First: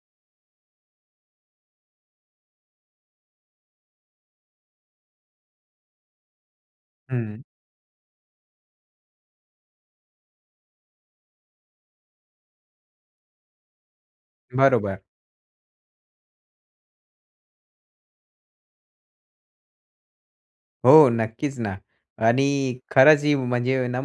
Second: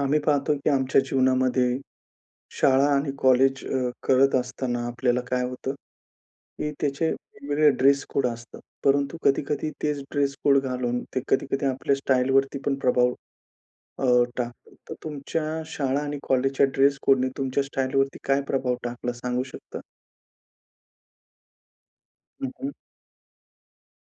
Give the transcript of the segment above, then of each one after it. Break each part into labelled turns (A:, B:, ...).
A: आम्ही पाहतो, की आमच्या जीवनामध्ये शाळा आणि कॉलेज अ, करत असताना, आपल्याला काय होतं, की त्याचे
B: हं.
A: वेगवेगळे ड्रेस कोड असतात परंतु कधी-कधी तेच ड्रेस कोड घालून, ते कधी-कधी आपल्या स्टाईलवरती पण प्रभाव अ, टाकतं. तर
B: बरोबर.
A: तुमच्या शाळा आणि कॉलेजच्या ड्रेस कोडने तुमच्या स्टाईलवरती काय प्रभाव टाकला सांगू शकता?
B: हो, नक्कीच ना
A: हं, हं.
B: आणि खरंच ही म्हणजे ना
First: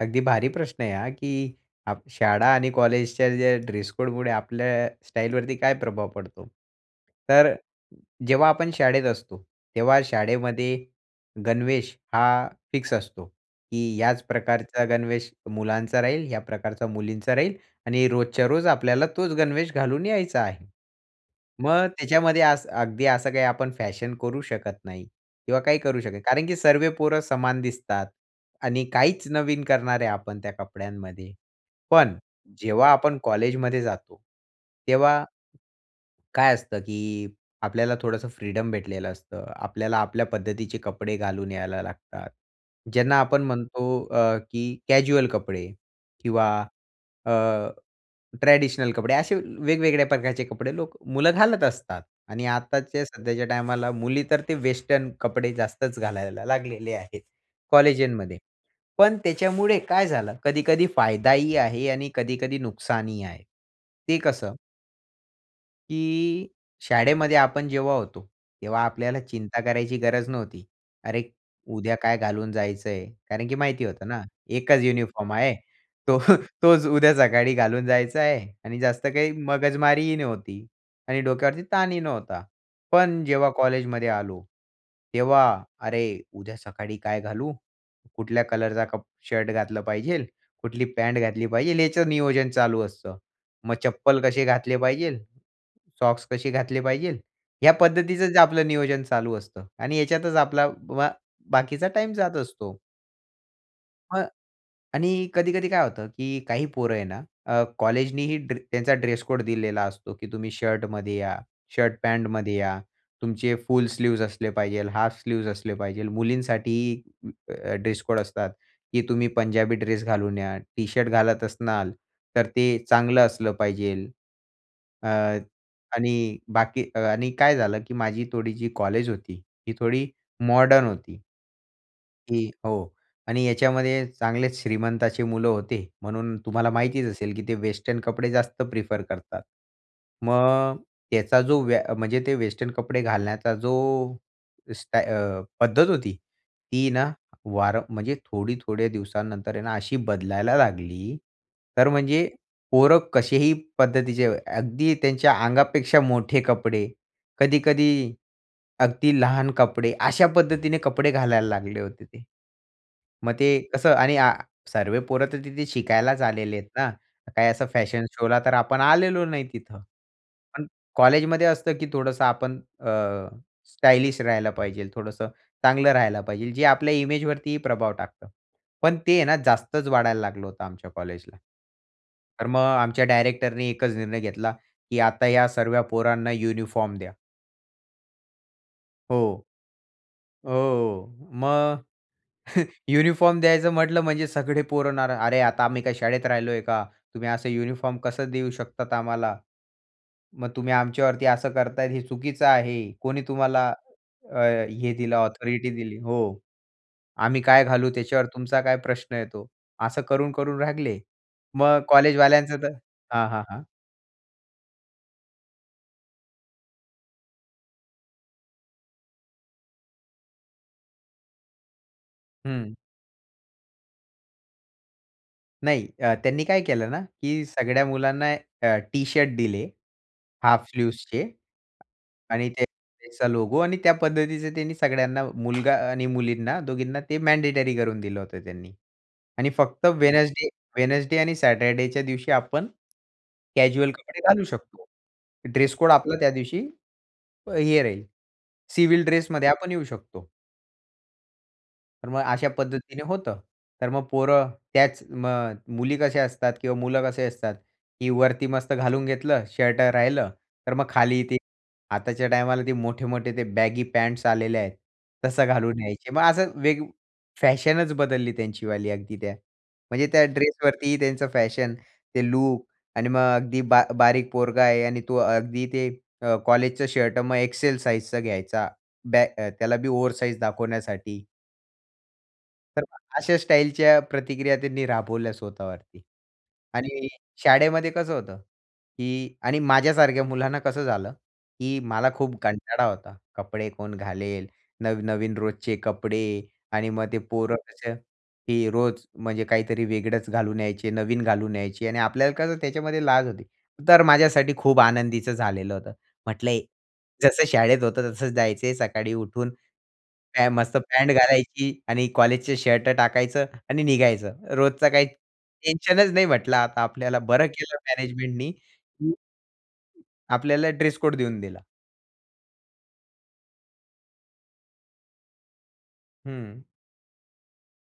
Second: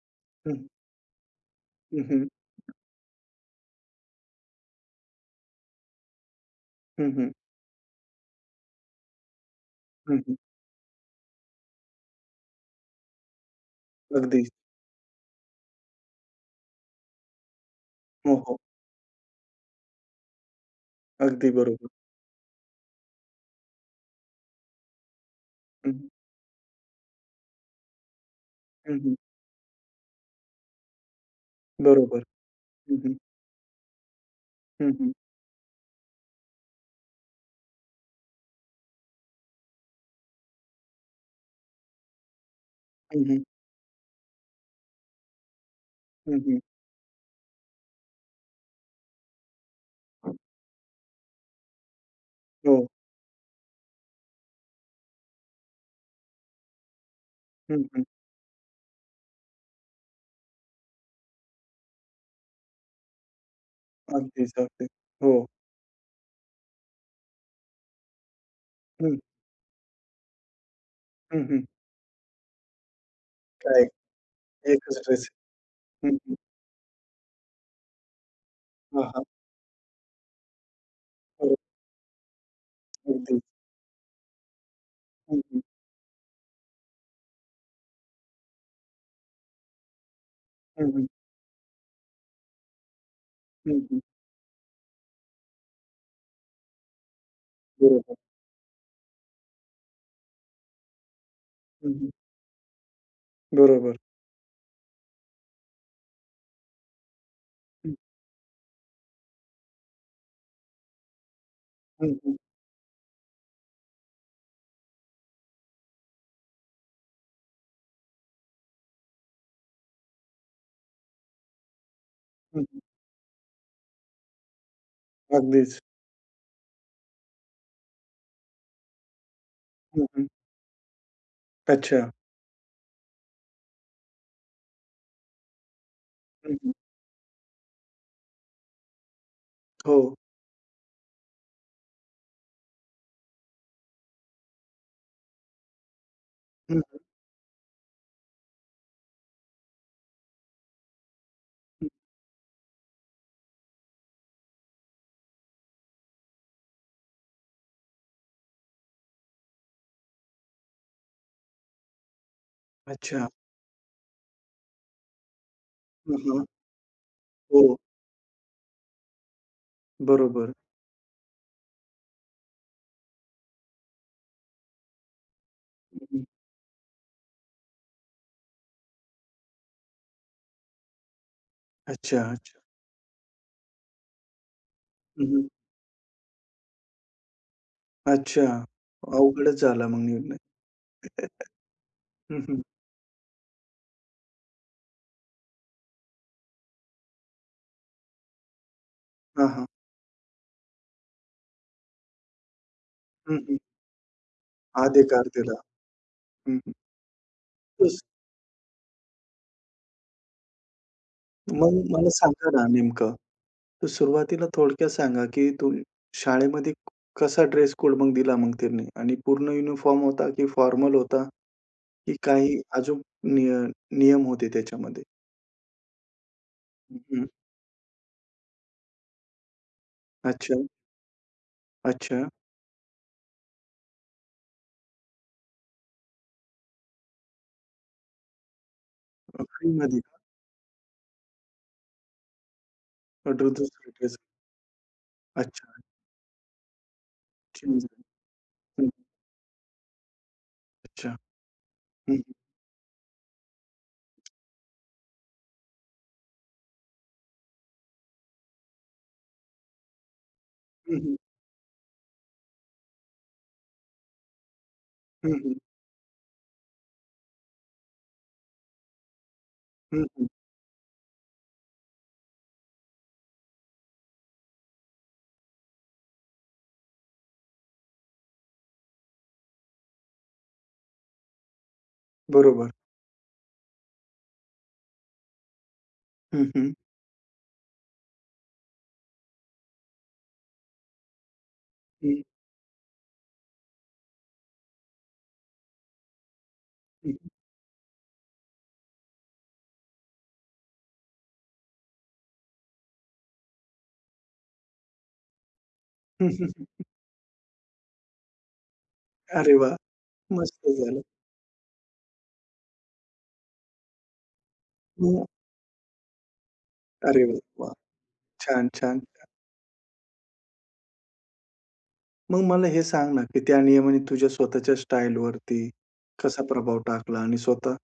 B: अगदी भारी
A: हं.
B: प्रश्न आहे हा, की
A: हं,
B: आप
A: हं.
B: शाळा आणि कॉलेजच्या ज्या ड्रेसकोडमुळे आपल्या स्टाईलवरती काय प्रभाव पडतो?
A: हं, हं.
B: तर जेव्हा आपण शाळेत असतो, तेव्हा
A: हं, हं.
B: शाळेमध्ये गणवेश हा फिक्स असतो, की याच
A: अगदी.
B: प्रकारचा गणवेश मुलांचा राहील, या प्रकारचा मुलींचा राहील आणि
A: हो,
B: रोजच्या
A: हो.
B: रोज आपल्याला तोच गणवेश घालून यायचा आहे.
A: अगदी
B: मग
A: बरोबर.
B: त्याच्यामध्ये असं अगदी असं काही आपण फॅशन करू शकत नाही किंवा काही करू
A: हं.
B: शकत नाही. कारण की सर्व पोरं समान दिसतात आणि
A: हं, हं.
B: काहीच नवीन करणार आहे आपण त्या कपड्यांमध्ये, पण
A: बरोबर,
B: जेव्हा
A: हं,
B: आपण
A: हं.
B: कॉलेजमध्ये जातो
A: हं, हं.
B: तेव्हा, काय असतं, की आपल्याला थोडंसं फ्रीडम भेटलेलं असतं, आपल्याला आपल्या पद्धतीचे कपडे घालून यायला लागतात. ज्यांना
A: हं, हं.
B: आपण म्हणतो, अ, की कॅज्युअल कपडे,
A: हं,
B: किंवा
A: हं.
B: अ, ट्रेडिशनल कपडे असे अ, वेगवेगळ्या प्रकारचे कपडे, लोक मुलं घालत असतात आणि
A: हो.
B: आत्ताच्या सध्याच्या टायमाला, मुली तर ते वेस्टर्न कपडे जास्तच घालायला लागलेले आहेत
A: हं, हं.
B: कॉलेजामध्ये. पण त्याच्यामुळे काय झालं कधी-कधी, फायदाही आहे आणि कधी-कधी नुकसानही आहे, ते
A: अगदीच,
B: कसं?
A: अगदी, हो.
B: की शाळेमध्ये आपण जेव्हा होतो, तेव्हा
A: हं.
B: आपल्याला चिंता करायची गरज नव्हती. "अरे
A: हं, हं.
B: उद्या काय घालून जायचंय?" कारण की
A: काय?
B: माहिती होतं ना, एकच
A: एकच ड्रेस
B: युनिफॉर्म आहे
A: आहे. हं,
B: तो
A: हं.
B: तोच उद्या सकाळी घालून जायच आहे आणि
A: हां,
B: जास्त
A: हां.
B: काही मगजमारीही नव्हती आणि
A: बरोबर.
B: डोक्यावरती ताणही नव्हता. पण
A: अगदी.
B: जेव्हा कॉलेजमध्ये आलो.
A: हं,
B: तेव्हा
A: हं.
B: "अरे, उद्या सकाळी काय घालू? कुठल्या कलरचा कप शर्ट घातला पाहिजे? कुठली
A: हं, हं.
B: पॅट घातली पाहिजे?" याचं नियोजन चालू असतं. "मग
A: हं, हं.
B: चप्पल कसे घातले पाहिजे? सॉक्स कसे घातले पाहिजे?" ह्या
A: बरोबर.
B: पद्धतीचंच आपलं नियोजन चालू असतं आणि ह्याच्यातच आपला वा बाकीचा
A: हं, हं.
B: टाईम जात असतो.
A: बरोबर.
B: मग आणि कधी-कधी काय होतं, की काही पोरं आहे ना, अ,
A: हं.
B: कॉलेजनीही ड्रे त्यांचा ड्रेस कोड दिलेला असतो, की तुम्ही शर्टमध्ये या, शर्ट
A: हं, हं.
B: पॅन्टमध्ये या. तुमचे फुल स्लीव्ह्ज असले पाहिजेल, हाफ स्लीव्ह्ज असले पाहिजे. मुलींसाठीही ड्रेस कोड असतात, की तुम्ही पंजाबी ड्रेस घालून या टी-शर्ट घालत असनार तर,
A: हं,
B: ते
A: हं.
B: चांगलं असलं पाहिजे. अ,
A: अगदीच.
B: आणि बाकी आणि काय झालं, की माझी थोडी जी कॉलेज होती ती
A: हं,
B: थोडी
A: हं.
B: मॉडर्न होती.
A: अच्छा.
B: की हो. आणि याच्यामध्ये चांगलेच श्रीमंताची मुलं होते म्हणून
A: हं,
B: तुम्हाला
A: हं.
B: माहितीच असेल, की ते वेस्टर्न कपडे जास्त प्रिफर करतात.
A: हो.
B: मग त्याचा जो व्या म्हणजे ते वेस्टर्न कपडे घालण्याचा जो स्टा अ, पद्धत होती
A: हं.
B: ती ना, वार म्हणजे थोडी थोड्या दिवसानंतर आहे ना, अशी बदलायला लागली
A: हं.
B: तर म्हणजे पोरं कसेही पद्धतीचे अगदी त्यांच्या अंगापेक्षा मोठे कपडे, कधी-कधी अगदी लहान कपडे, अशा पद्धतीने कपडे घालायला लागले होते ते.
A: अच्छा.
B: मग ते कसं आणि सर्वे पोरं तर तिथे
A: हं,
B: शिकायलाच
A: हां.
B: आलेले आहेत ना, काही असं
A: हो.
B: फॅशन शो ला तर आपण आलेलो नाही तिथं.
A: बरोबर.
B: पण कॉलेजमध्ये असतं, की थोडंसं आपण अ, स्टायलिश राहायला पाहिजे. थोडंसं चांगलं
A: हं,
B: राहायला
A: हं.
B: पाहिजे. जे आपल्या इमेज वरती प्रभाव टाकतं. पण ते आहे ना, जास्तच वाढायला लागलं होतं आमच्या कॉलेजला.
A: अच्छा,
B: तर
A: अच्छ
B: मग आमच्या डायरेक्टरने एकच निर्णय घेतला, की
A: हं,
B: "आता या
A: हं.
B: सर्व्या पोरांना युनिफॉर्म द्या."
A: अच्छा.
B: हो.
A: अवघडच झाला मग निर्णय.
B: हो, हो. मग
A: हं, हं.
B: युनिफॉर्म द्यायचं म्हटलं म्हणजे सगळे पोरं ना, अरे आता आम्ही काय शाळेत राहिलोय का? तुम्ही असं युनिफॉर्म कसं देऊ शकता आम्हाला?
A: हां, हां.
B: मग तुम्ही आमच्यावरती असं करताय हे चुकीचं आहे. कोणी
A: हं, हं.
B: तुम्हाला अ, हे दिलं
A: अधिकार दिला.
B: ऑथॉरिटी दिली? हो.
A: हं, हं.
B: आम्ही काय घालू
A: तोच
B: त्याच्यावर तुमचा काय प्रश्न येतो. असं करून, करून लागले?
A: मग
B: मग
A: मला सांगा
B: कॉलेजवाल्यांचं
A: ना
B: तर
A: नेमकं.
B: हां, हां, हां.
A: तर सुरुवातीला थोडक्यात सांगा की तूम् शाळेमध्ये कसा ड्रेस कोड दिला मग त्यांनी? आणि पूर्ण युनिफॉर्म होता, की फॉर्मल होता? की काही
B: हं.
A: अजून नि नियम होते त्याच्यामध्ये?
B: नाही अ, त्यांनी काय केलं
A: हं,
B: ना,
A: हं.
B: की सगळ्या मुलांना अ, टी-शर्ट दिले
A: अच्छा.
B: हाफ स्लीव्सचे.
A: अच्छा.
B: आणि ते त्या, त्याचा लोगो आणि त्या पद्धतीचे त्यांनी सगळ्यांना मुलगा आणि मुलींना दोघींना ते मँडेटरी करून दिलं होतं त्यांनी.
A: अ,
B: आणि फक्त
A: फ्रीमध्ये का?
B: वेडनेसडे वेडनेसडे आणि सॅटरडेच्या दिवशी आपण,
A: [unintelligible]
B: कॅज्युअल
A: ड्रेस.
B: कपडे घालू शकतो.
A: अच्छा.
B: ड्रेस कोड आपला त्या दिवशी
A: चेंज
B: हे राहील,
A: झाले. हं.
B: सिव्हिल ड्रेसमध्ये आपण येऊ शकतो.
A: अच्छा,
B: तर मग
A: हं.
B: अशा पद्धतीने होतं तर मग पोरं त्याच मग मुली कसे असतात किंवा मुलं कसे असतात, की वरती मस्त घालून घेतलं शर्ट राहिलं, तर मग
A: हं, हं.
B: खाली ते आताच्या टायमाला ते मोठे-मोठे ते बॅगी पँट्स आलेले आहेत
A: हं,
B: तसं
A: हं.
B: घालून यायचे. मग असं वेग फॅशनच बदलली त्यांचीवाली अगदी त्या
A: हं,
B: म्हणजे त्या
A: हं.
B: ड्रेसवरतीही त्यांचं फॅशन ते लुक आणि मग अगदी बा बारीक पोरगा आहे आणि तो अगदी ते अ, कॉलेजचं शर्ट मग एक्सेल साइजचा घ्यायचा बॅग त्याला बी ओवर साइज दाखवण्यासाठी
A: बरोबर.
B: तर अशा स्टाईलच्या प्रतिक्रिया त्यांनी राबवल्या स्वतःवरती
A: हं, हं.
B: आणि शाळेमध्ये कसं होतं की आणि माझ्यासारख्या मुलांना कसं झालं, की मला
A: हं.
B: खूप कंटाळा होता कपडे कोण घालेल? नव-नवीन रोजचे कपडे आणि मग
A: हं.
B: ते पोरं तसं ही रोज म्हणजे काहीतरी वेगळंच घालून यायचे नवीन घालून यायची आणि आपल्याला कसं त्याच्यामध्ये लाज होती, तर माझ्यासाठी खूप आनंदीचं झालेलं होतं. म्हटलं जसं शाळेत होतं तसंच जायचं आहे सकाळी उठून,
A: अरे वाह! मस्त
B: मस्त
A: झालं.
B: पॅन्ट घालायची आणि कॉलेजचे शर्ट टाकायचं आणि निघायचं. रोजचा काही
A: [unintelligible]
B: टेन्शनच नाही म्हंटलं आता आपल्याला
A: अरे
B: बरं
A: वाह!
B: केलं मॅनेजमेंटनी,
A: छान, छान,
B: की
A: छान.
B: आपल्याला ड्रेस कोड देऊन दिला.
A: मग मला हे सांग ना, की त्या नियमाने तुझ्या स्वतःच्या स्टाईलवरती कसा
B: हं.
A: प्रभाव टाकला? आणि स्वतः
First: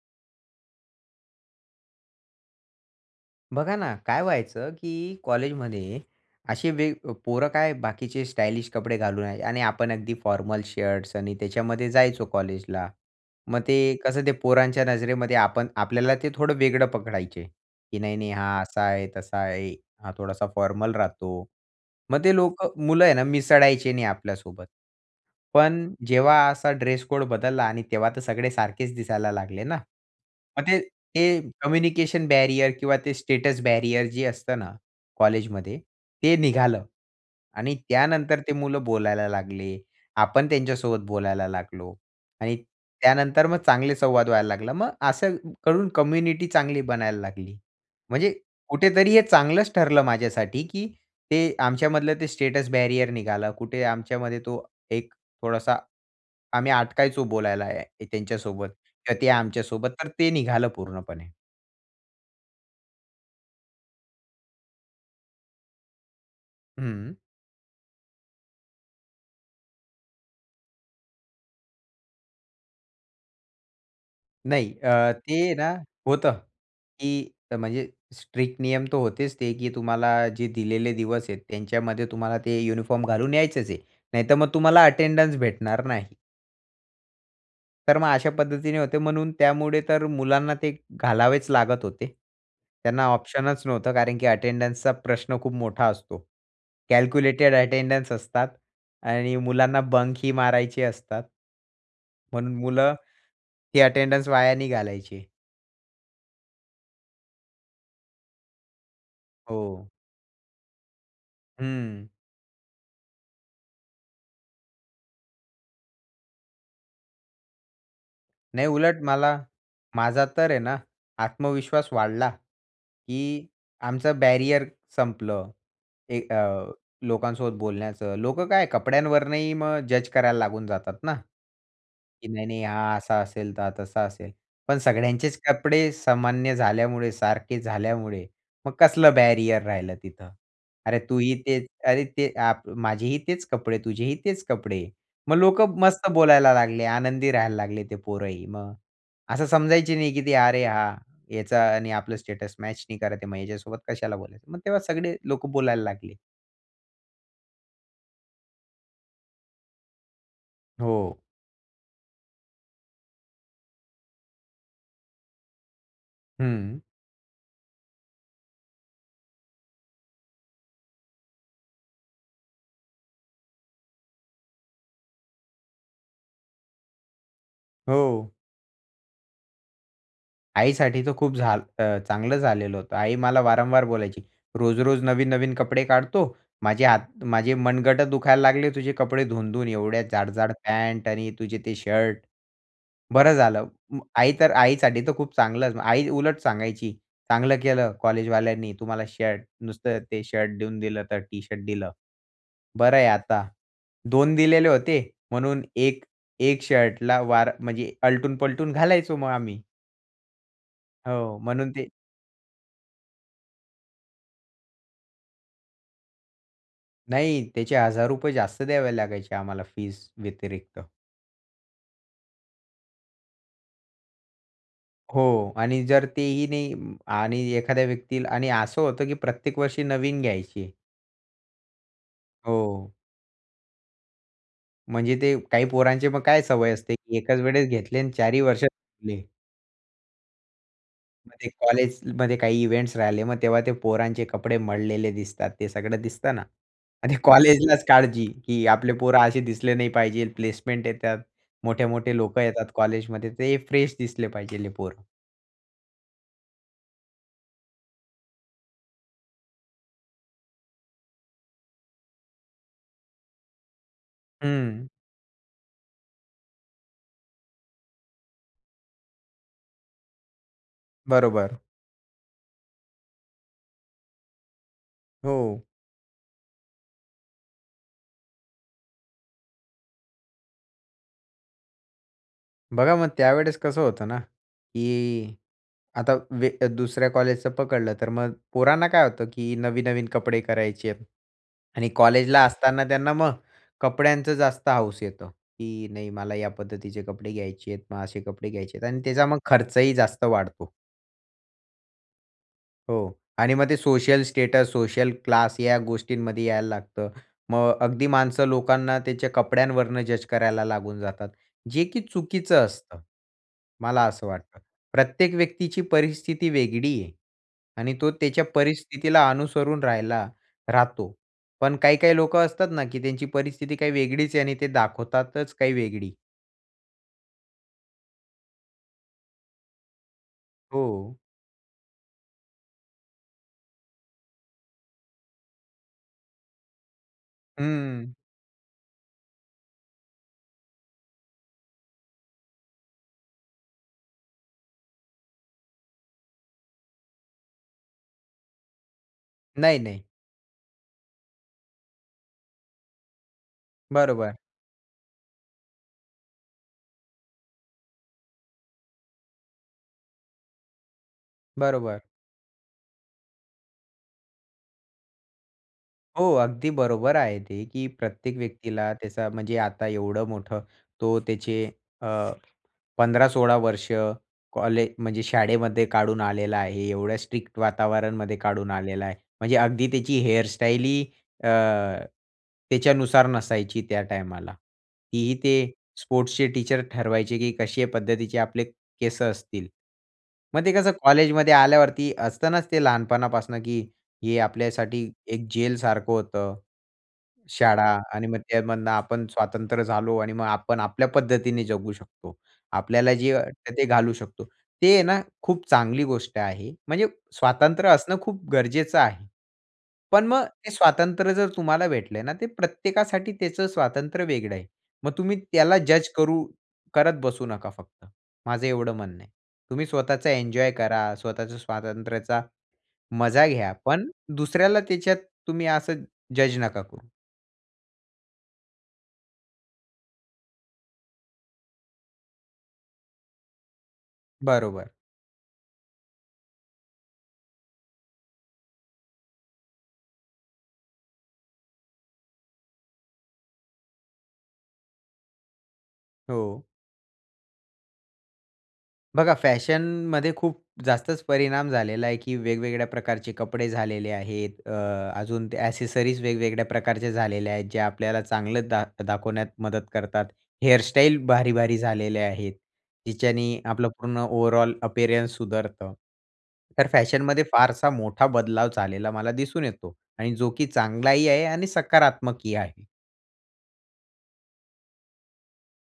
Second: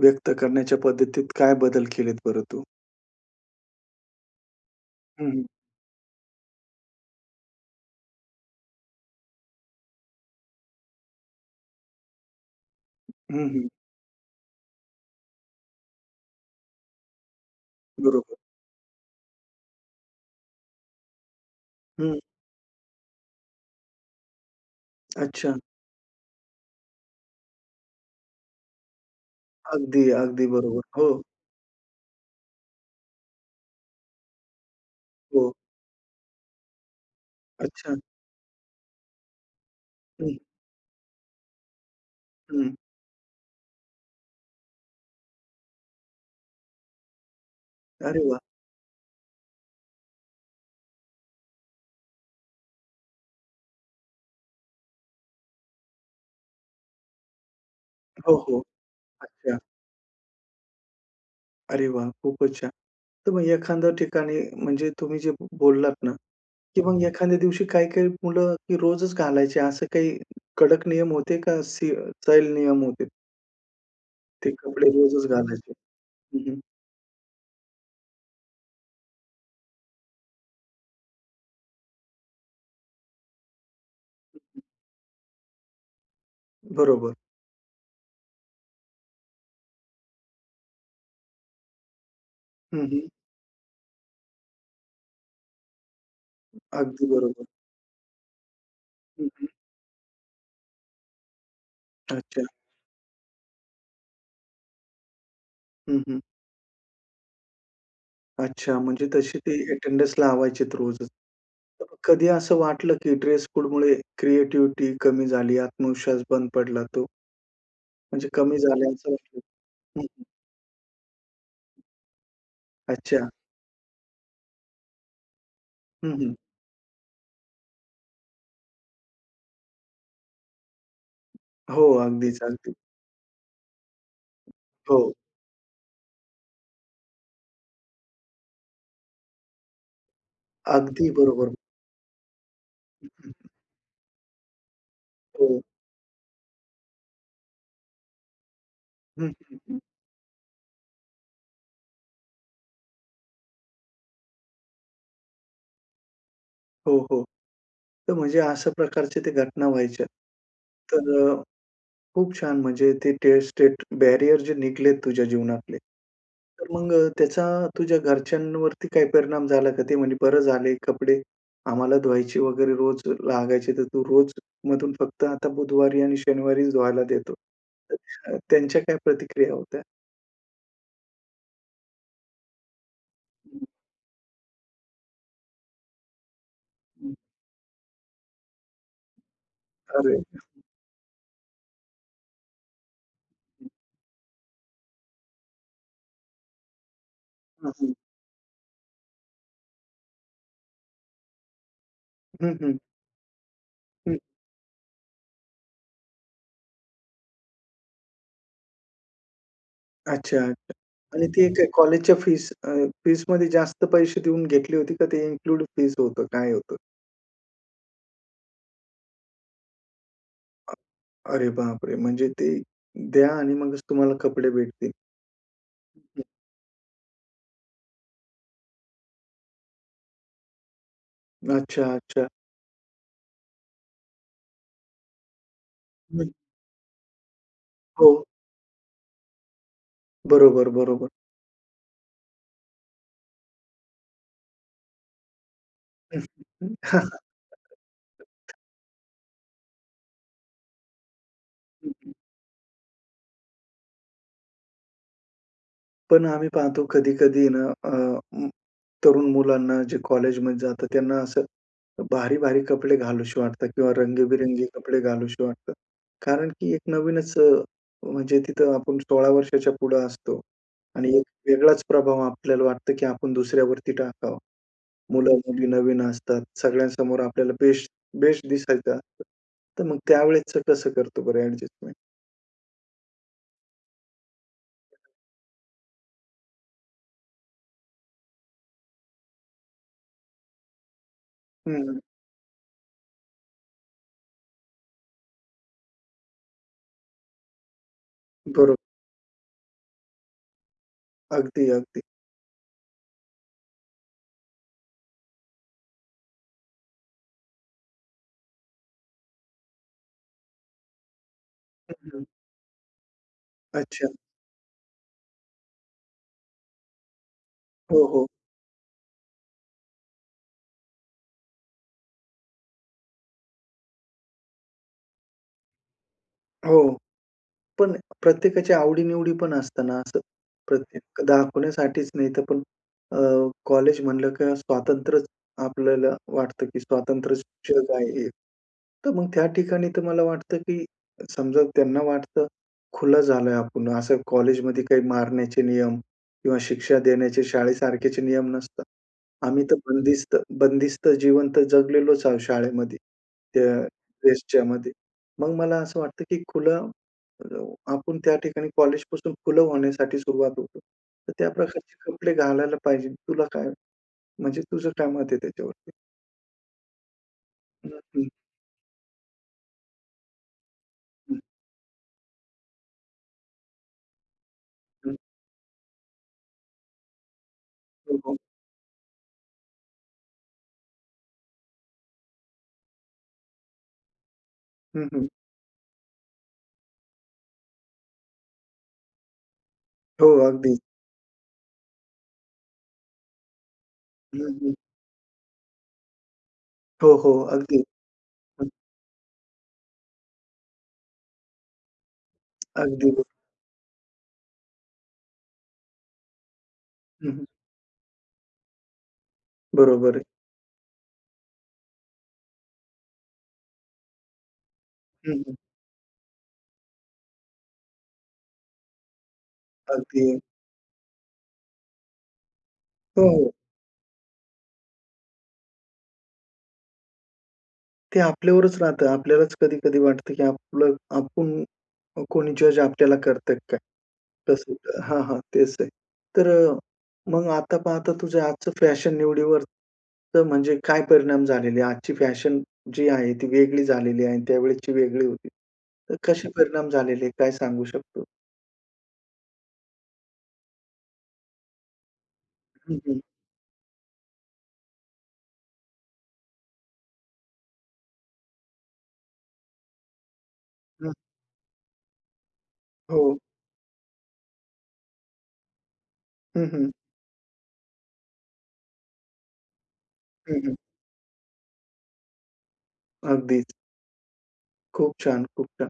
A: व्यक्त करण्याच्या पद्धतीत काय बदल केलेत बरं तू?
B: बघा ना, काय व्हायचं की
A: हं, हं.
B: कॉलेजमध्ये, असे वेग पोरं काय बाकीचे स्टाइलिश कपडे घालून याय आणि आपण अगदी फॉर्मल शर्ट्स आणि त्याच्यामध्ये जायचो कॉलेजला.
A: हं,
B: मग
A: हं.
B: ते कसं ते पोरांच्या नजरेमध्ये आपण आपल्याला ते थोडं वेगळं पकडायचे की, "नाही-नाही
A: बरोबर.
B: हा असा आहे, तसा आहे, हा थोडासा फॉर्मल राहतो."
A: हं.
B: मग ते लोकं मुलं आहे ना, मिसळायचे नाही आपल्यासोबत.
A: अच्छा!
B: पण जेव्हा असा ड्रेस कोड बदलला आणि तेव्हा तर सगळे सारखेच दिसायला लागले ना.
A: अगदी, अगदी
B: मग ते
A: बरोबर, हो.
B: ते कम्युनिकेशन बॅरियर किंवा ते स्टेटस बॅरियर जे असतं ना
A: हो.
B: कॉलेजमध्ये, ते निघालं आणि
A: अच्छा.
B: त्यानंतर ते मुलं बोलायला लागले.
A: हं.
B: आपण त्यांच्यासोबत बोलायला लागलो आणि
A: हं.
B: त्यानंतर मग चांगले संवाद व्हायला लागला. मग असं क करून कम्युनिटी चांगली बनायला लागली.
A: अरे
B: म्हणजे
A: वाह!
B: कुठेतरी हे चांगलंच ठरलं माझ्यासाठी की ते आमच्यामधलं ते स्टेटस बॅरियर निघालं. कुठे आमच्यामध्ये तो एक थोडासा आम्ही अटकायचो बोलायला ह्या
A: हो, हो,
B: त्यांच्यासोबत किंवा ते
A: अच्छा.
B: आमच्यासोबत तर ते निघालं पूर्णपणे.
A: अरे वाह! खूपचं छान. तर मग एखाद्या ठिकाणी म्हणजे तुम्ही जे बोललात ना, की मग
B: हं.
A: एखाद्या दिवशी काही-काही मुलं रोजच घालायची. असं काही कडक नियम होते का, स सैल नियम होते? ते
B: नाही.
A: कपडे
B: अ,
A: रोजच
B: ते आहे ना
A: घालायचं.
B: होतं,
A: हं, हं.
B: की अ, म्हणजे स्ट्रिक्ट नियम तर होतेच ते, की तुम्हाला जे दिलेले दिवस आहेत. त्यांच्यामध्ये तुम्हाला ते युनिफॉर्म घालून यायचंच आहे. नाहीतर मग
A: [unintelligible]
B: तुम्हाला अटेंडन्स भेटणार नाही.
A: बरोबर.
B: तर मग अशा पद्धतीने होते. म्हणून त्यामुळे तर मुलांना ते घालावेच लागत होते.
A: हं,
B: त्यांना
A: हं.
B: ऑप्शनच नव्हतं. कारण की अटेंडन्सचा प्रश्न खूप मोठा असतो.
A: अगदी बरोबर.
B: कॅल्क्युलेटेड अटेंडन्स असतात
A: हं,
B: आणि
A: हं.
B: मुलांना बंक ही मारायचे असतात.
A: अच्छा.
B: म्हणून मुलं, ती अटेंडन्स वाया नाही घालायची.
A: हं, हं. अच्छा. म्हणजे तशी ती
B: हो.
A: अटेंडन्स लावायचेत रोजच.
B: हं.
A: कधी असं वाटलं, की ड्रेस कोडमुळे क्रिएटिव्हिटी कमी झाली, आत्मविश्वास बंद पडला तो? म्हणजे कमी
B: नाही.
A: झाले
B: उलट
A: असं
B: मला
A: वाटलं. हं, हं.
B: माझा तर आहे ना, आत्मविश्वास वाढला,
A: अच्छा.
B: की आमचं बॅरियर संपलं.
A: हं,
B: ए,
A: हं.
B: अ, लोकांसोबत बोलण्याचं. लोकं काय कपड्यांवरनंही मग जज करायला लागून जातात ना,
A: हो.
B: की
A: अगदीच,
B: नाही, नाही
A: अगदी.
B: हा असा असेल, तर हा तसा असेल. पण
A: हो.
B: सगळ्यांचेच कपडे सामान्य झाल्यामुळे सारखे झाल्यामुळे मग कसलं बॅरियर राहिलं तिथं? "अरे,
A: अगदी
B: तूही
A: बरोबर.
B: तेच अरे, ते आप
A: हं,
B: माझेही
A: हं,
B: तेच
A: हं.
B: कपडे तुझेही तेच कपडे." मग
A: हो.
B: लोक मस्त बोलायला लागले, आनंदी राहायला लागले ते पोरंही मग.
A: हं,
B: असं
A: हं, हं.
B: समजायचे नाही, की "अरे, हा याचा आणि आपलं स्टेटस मॅच नाही करत आहे. मग याच्यासोबत कशाला बोलायचं?" मग तेव्हा सगळे लोक बोलायला लागले.
A: हो, हो. तर म्हणजे अशा प्रकारच्या त्या घटना व्हायच्या.
B: हो.
A: तर खूप छान म्हणजे ते टेस्ट स्टेट बॅरियर जे निघलेत तुझ्या जीवनातले. तर
B: हं.
A: मग त्याचा तुझ्या घरच्यांवरती काही परिणाम झाला का? ती म्हणे, "बरं झालं आहे कपडे आम्हाला धुवायचे वगैरे रोज लागायचे तर तू रोज मधून फक्त आता बुधवारी आणि शनिवारीच धुवायला देतो."
B: हो.
A: [unintelligible] त्यांच्या काय प्रतिक्रिया होत्या?
B: आईसाठी तर खूप झाल चांगलं झालेलं होतं. आई मला वारंवार बोलायची, "रोज-रोज नवीन-नवीन कपडे काढतो. माझे
A: हं.
B: हात माझे मनगटं दुखायला लागले तुझे कपडे धुवून-धुवून एवढे
A: अरे
B: जाड-जाड
A: [unintelligible]
B: पॅन्ट आणि तुझे ते शर्ट, बरं झालं." मग आई तर आईसाठी तर खूप चांगलंच आई उलट सांगायची, "चांगलं
A: हं,
B: केलं
A: हं.
B: कॉलेजवाल्यांनी तुम्हाला शर्ट नुसतं ते शर्ट देऊन दिलं तर टी शर्ट दिलं,
A: हं, हं.
B: बरं आहे आता."
A: हं.
B: 2 दिलेले होते म्हणून 1 1 शर्टला वार म्हणजे आलटून-पलटून घालायचो मग आम्ही.
A: अच्छा आणि
B: हो,
A: ती एक
B: म्हणून ते
A: कॉलेज च्या फीस अ, फीसमध्ये जास्त पैसे देऊन घेतली होती का ते इन्क्लूड फीस होतं काय होतं?
B: नाही, त्याचे ₹1,000 जास्त द्यावे लागायचे आम्हाला फीझ व्यतिरिक्त.
A: अरे बापरे! म्हणजे ते द्या आणि मगच तुम्हाला कपडे भेटतील.
B: हो. आणि जर
A: हं.
B: तेही नाही अं आणि एखाद्या व्यक्तीला आणि असं होतं की प्रत्येक वर्षी नवीन घ्यायची आहे.
A: अच्छा, अच्छा.
B: हो. म्हणजे ते काही पोरांचे मग
A: नाही
B: काय सवय असते, की एकाच वेळेस घेतले आणि
A: हो.
B: चारही वर्ष घातले.
A: बरोबर, बरोबर.
B: म्हणजे कॉलेजमध्ये काही इव्हेंट्स राहिले, मग तेव्हा ते पोरांचे कपडे मळलेले दिसतात, ते सगळं दिसतं ना. आणि कॉलेजलाच काळजी की आपले पोरं असे दिसले नाही पाहिजे, प्लेसमेंट येतात.
A: हं, हं.
B: मोठे-मोठे लोकं येतात कॉलेजमध्ये, ते फ्रेश दिसले पाहिजे हे पोरं.
A: पण आम्ही पाहतो कधी-कधी आहे ना, अ, अं तरुण मुलांना जे कॉलेजमध्ये जाता त्यांना, असं भारी-भारी कपडे घालावेसे वाटते किंवा रंगीबेरंगी
B: हं.
A: कपडे घालावेसे वाटते. कारण की एक नवीनच अ, म्हणजे तिथं आपण 16 वर्षाच्या पुढे असतो आणि एक
B: बरोबर.
A: वेगळाच प्रभाव आपल्याला वाटतं, की आपण दुसऱ्यावरती टाकावा.
B: हो.
A: मुलं-मुली नवीन असतात, सगळ्यांसमोर आपल्याला बेस्ट बेस्ट दिसायचं असतं, तर मग त्यावेळेसचं कसं करतो बरं, ॲडजस्टमेंट?
B: बघा, मग त्यावेळेस कसं होतं ना, की आता वे दुसऱ्या कॉलेजचं पकडलं, तर मग पोरांना काय होतं, की नवीन-नवीन कपडे करायचे आहेत. आणि
A: हं.
B: कॉलेजला असताना त्यांना मग कपड्यांचं जास्त हौस येतो, की नाही मला या पद्धतीचे कपडे घ्यायचे आहेत. मग असे कपडे
A: बरं.
B: घ्यायचे आहेत आणि त्याचा मग खर्चही जास्त वाढतो.
A: अगदी, अगदी.
B: हो. आणि मग ते सोशल स्टेटस, सोशल क्लास या गोष्टींमध्ये यायला लागतं. मग अगदी माणसं लोकांना त्याच्या कपड्यांवरुण जज करायला लागून जातात. जे
A: हं,
B: की
A: हं.
B: चुकीचं असतं. मला
A: अच्छा.
B: असं वाटतं. प्रत्येक व्यक्तीची परिस्थिती वेगळी आहे आणि
A: हो,
B: तो
A: हो.
B: त्याच्या परिस्थितीला अनुसरून राहायला राहतो, पण काही-काही लोकं असतात ना, की त्यांची परिस्थिती काही वेगळीचं आहे आणि ते दाखवतातचं काही वेगळी.
A: हो. पण प्रत्येकाची आवडीनिवडी पण असताना असं.
B: हो.
A: प्रत्येक दाखवण्यासाठीचं नाही, तर पण अ, कॉलेज म्हणलं का स्वातंत्र्यचं आपल्याला वाटतं, की स्वातंत्र्य शिक्षक
B: हं.
A: आहे. तर मग त्या ठिकाणी तर मला वाटतं, की समजा त्यांना वाटतं खुलं झालंय आपण असं कॉलेजमध्ये काही मारण्याचे नियम किंवा शिक्षा देण्याचे शाळेसारखेचे नियम नसतात. आम्ही तर
B: नाही, नाही.
A: बंदिस्त बंदिस्त जीवन तर जगलेलोचं आहोत शाळेमध्ये. त्या
B: बरोबर.
A: फेजचामध्ये. मग मला असं वाटतं, की खुलं, अ आपण त्या ठिकाणी कॉलेजपासून खुलं होण्यासाठी सुरुवात होतो. तर त्या प्रकारचे
B: बरोबर.
A: कपडे घालायला पाहिजे तुला काय म्हणजे, तुझं काय मत आहे त्याच्यावरती?
B: हो. अगदी बरोबर आहे. ते की
A: नक्की.
B: प्रत्येक व्यक्तीला त्याचा म्हणजे आता एवढं मोठं तो
A: हं.
B: त्याचे अ, 15-16 वर्ष कॉलेज
A: हं.
B: म्हणजे शाळेमध्ये काढून आलेला आहे. एवढ्या स्ट्रिक्ट वातावरणामध्ये
A: [unintelligible]
B: काढून आलेला आहे. म्हणजे अगदी त्याची हेअरस्टाईलही अ, त्याच्यानुसार नसायची त्या टायमाला.
A: हं, हं.
B: तीही स्पोर्ट्सचे टीचर ते ठरवायचे, की कशे पद्धतीचे आपले केस असतील.
A: हो.
B: मग ते
A: अगदी.
B: कसं कॉलेजमध्ये आल्यावरती असत ना ते लहानपणापासून की हे
A: हं, हं.
B: आपल्यासाठी एक जेल सारखं होतं.
A: हो, हो. अगदी.
B: शाळा. आणि मग त्यामधनं आपण स्वातंत्र झालो. आणि मग आपण आपल्या पद्धतीने जगू शकतो. आपल्याला
A: अगदी.
B: जे वाटतं ते घालू शकतो. ते आहे ना खूप चांगली गोष्ट आहे. म्हणजे
A: हं, हं.
B: स्वातंत्र्य असणं खूप गरजेचं आहे.
A: बरोबर आहे.
B: पण मग ते स्वातंत्र्य जर तुम्हाला भेटलंय ना ते प्रत्येकासाठी त्याचं स्वातंत्र्य वेगळं आहे. मग
A: हं,
B: तुम्ही
A: हं.
B: त्याला जज् करू करत बसू नका, फक्त माझं एवढं म्हणणं आहे. तुम्ही स्वतःचा
A: अगदी.
B: एन्जॉय करा. स्वतःच्या स्वातंत्र्याचा
A: हो,
B: मजा
A: हो.
B: घ्या. पण दुसऱ्याला त्याच्यात तुम्ही असं जज् नका करू.
A: ते आपल्यावरच राहतं. आपल्यालाच कधी-कधी वाटतं, की आपलं आपण अ, कोणी जज आपल्याला करतंय का काय? तास
B: बरोबर.
A: हां, हां, तेच ते. तर अ, मग आता पाहता तुझं आजचं फॅशन निवडीवर तर म्हणजे काय परिणाम झालेले आहेत? आजची फॅशन जी आहे, ती वेगळी झालेली आहे आणि त्यावेळेसची वेगळी होती. तर कसे
B: हो.
A: परिणाम झालेले आहे, काय सांगू शकतो?
B: बघा फॅशनमध्ये खूप जास्तच परिणाम झालेला आहे, की वेगवेगळ्या
A: हं, हं.
B: प्रकारचे कपडे झालेले आहेत. अ, अजून ते एक्सेसरीज वेगवेगळ्या प्रकारच्या झालेल्या आहेत. जे आपल्याला चांगलं दाख दाखवण्यात मदत करतात.
A: हं.
B: हेअरस्टाईल भारीभारी झालेले आहेत,
A: हो.
B: जिच्याने आपलं पूर्ण ओव्हरऑल अपअरन्स सुधारतं.
A: हं,
B: तर
A: हं.
B: फॅशनमध्ये फारसा मोठा बदलाव झालेला मला दिसून येतो आणि जो
A: हं,
B: की
A: हं.
B: चांगलाही आहे आणि सकारात्मकही आहे.
A: अगदीच. खूप छान! खूप छान!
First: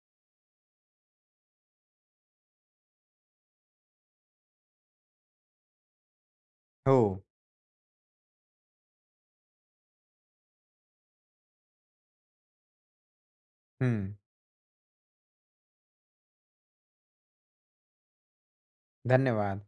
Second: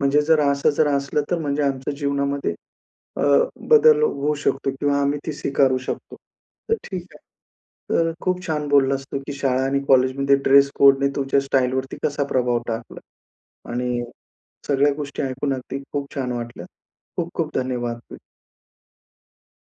A: म्हणजे जर असं जर असलं तर म्हणजे आमच्या जीवनामध्ये अ, बदल होऊ शकतो किंवा आम्ही ती स्वीकारू शकतो. तर ठीक आहे.
B: हो.
A: तर खूप छान बोललास तू, की शाळा आणि कॉलेजमध्ये ड्रेस कोडने तुमच्या स्टाईलवरती कसा प्रभाव टाकला आणि
B: हं.
A: सगळ्या गोष्टी ऐकून अगदी खूप छान वाटल्यात. खूप-खूप धन्यवाद. [unintelligible]
B: धन्यवाद.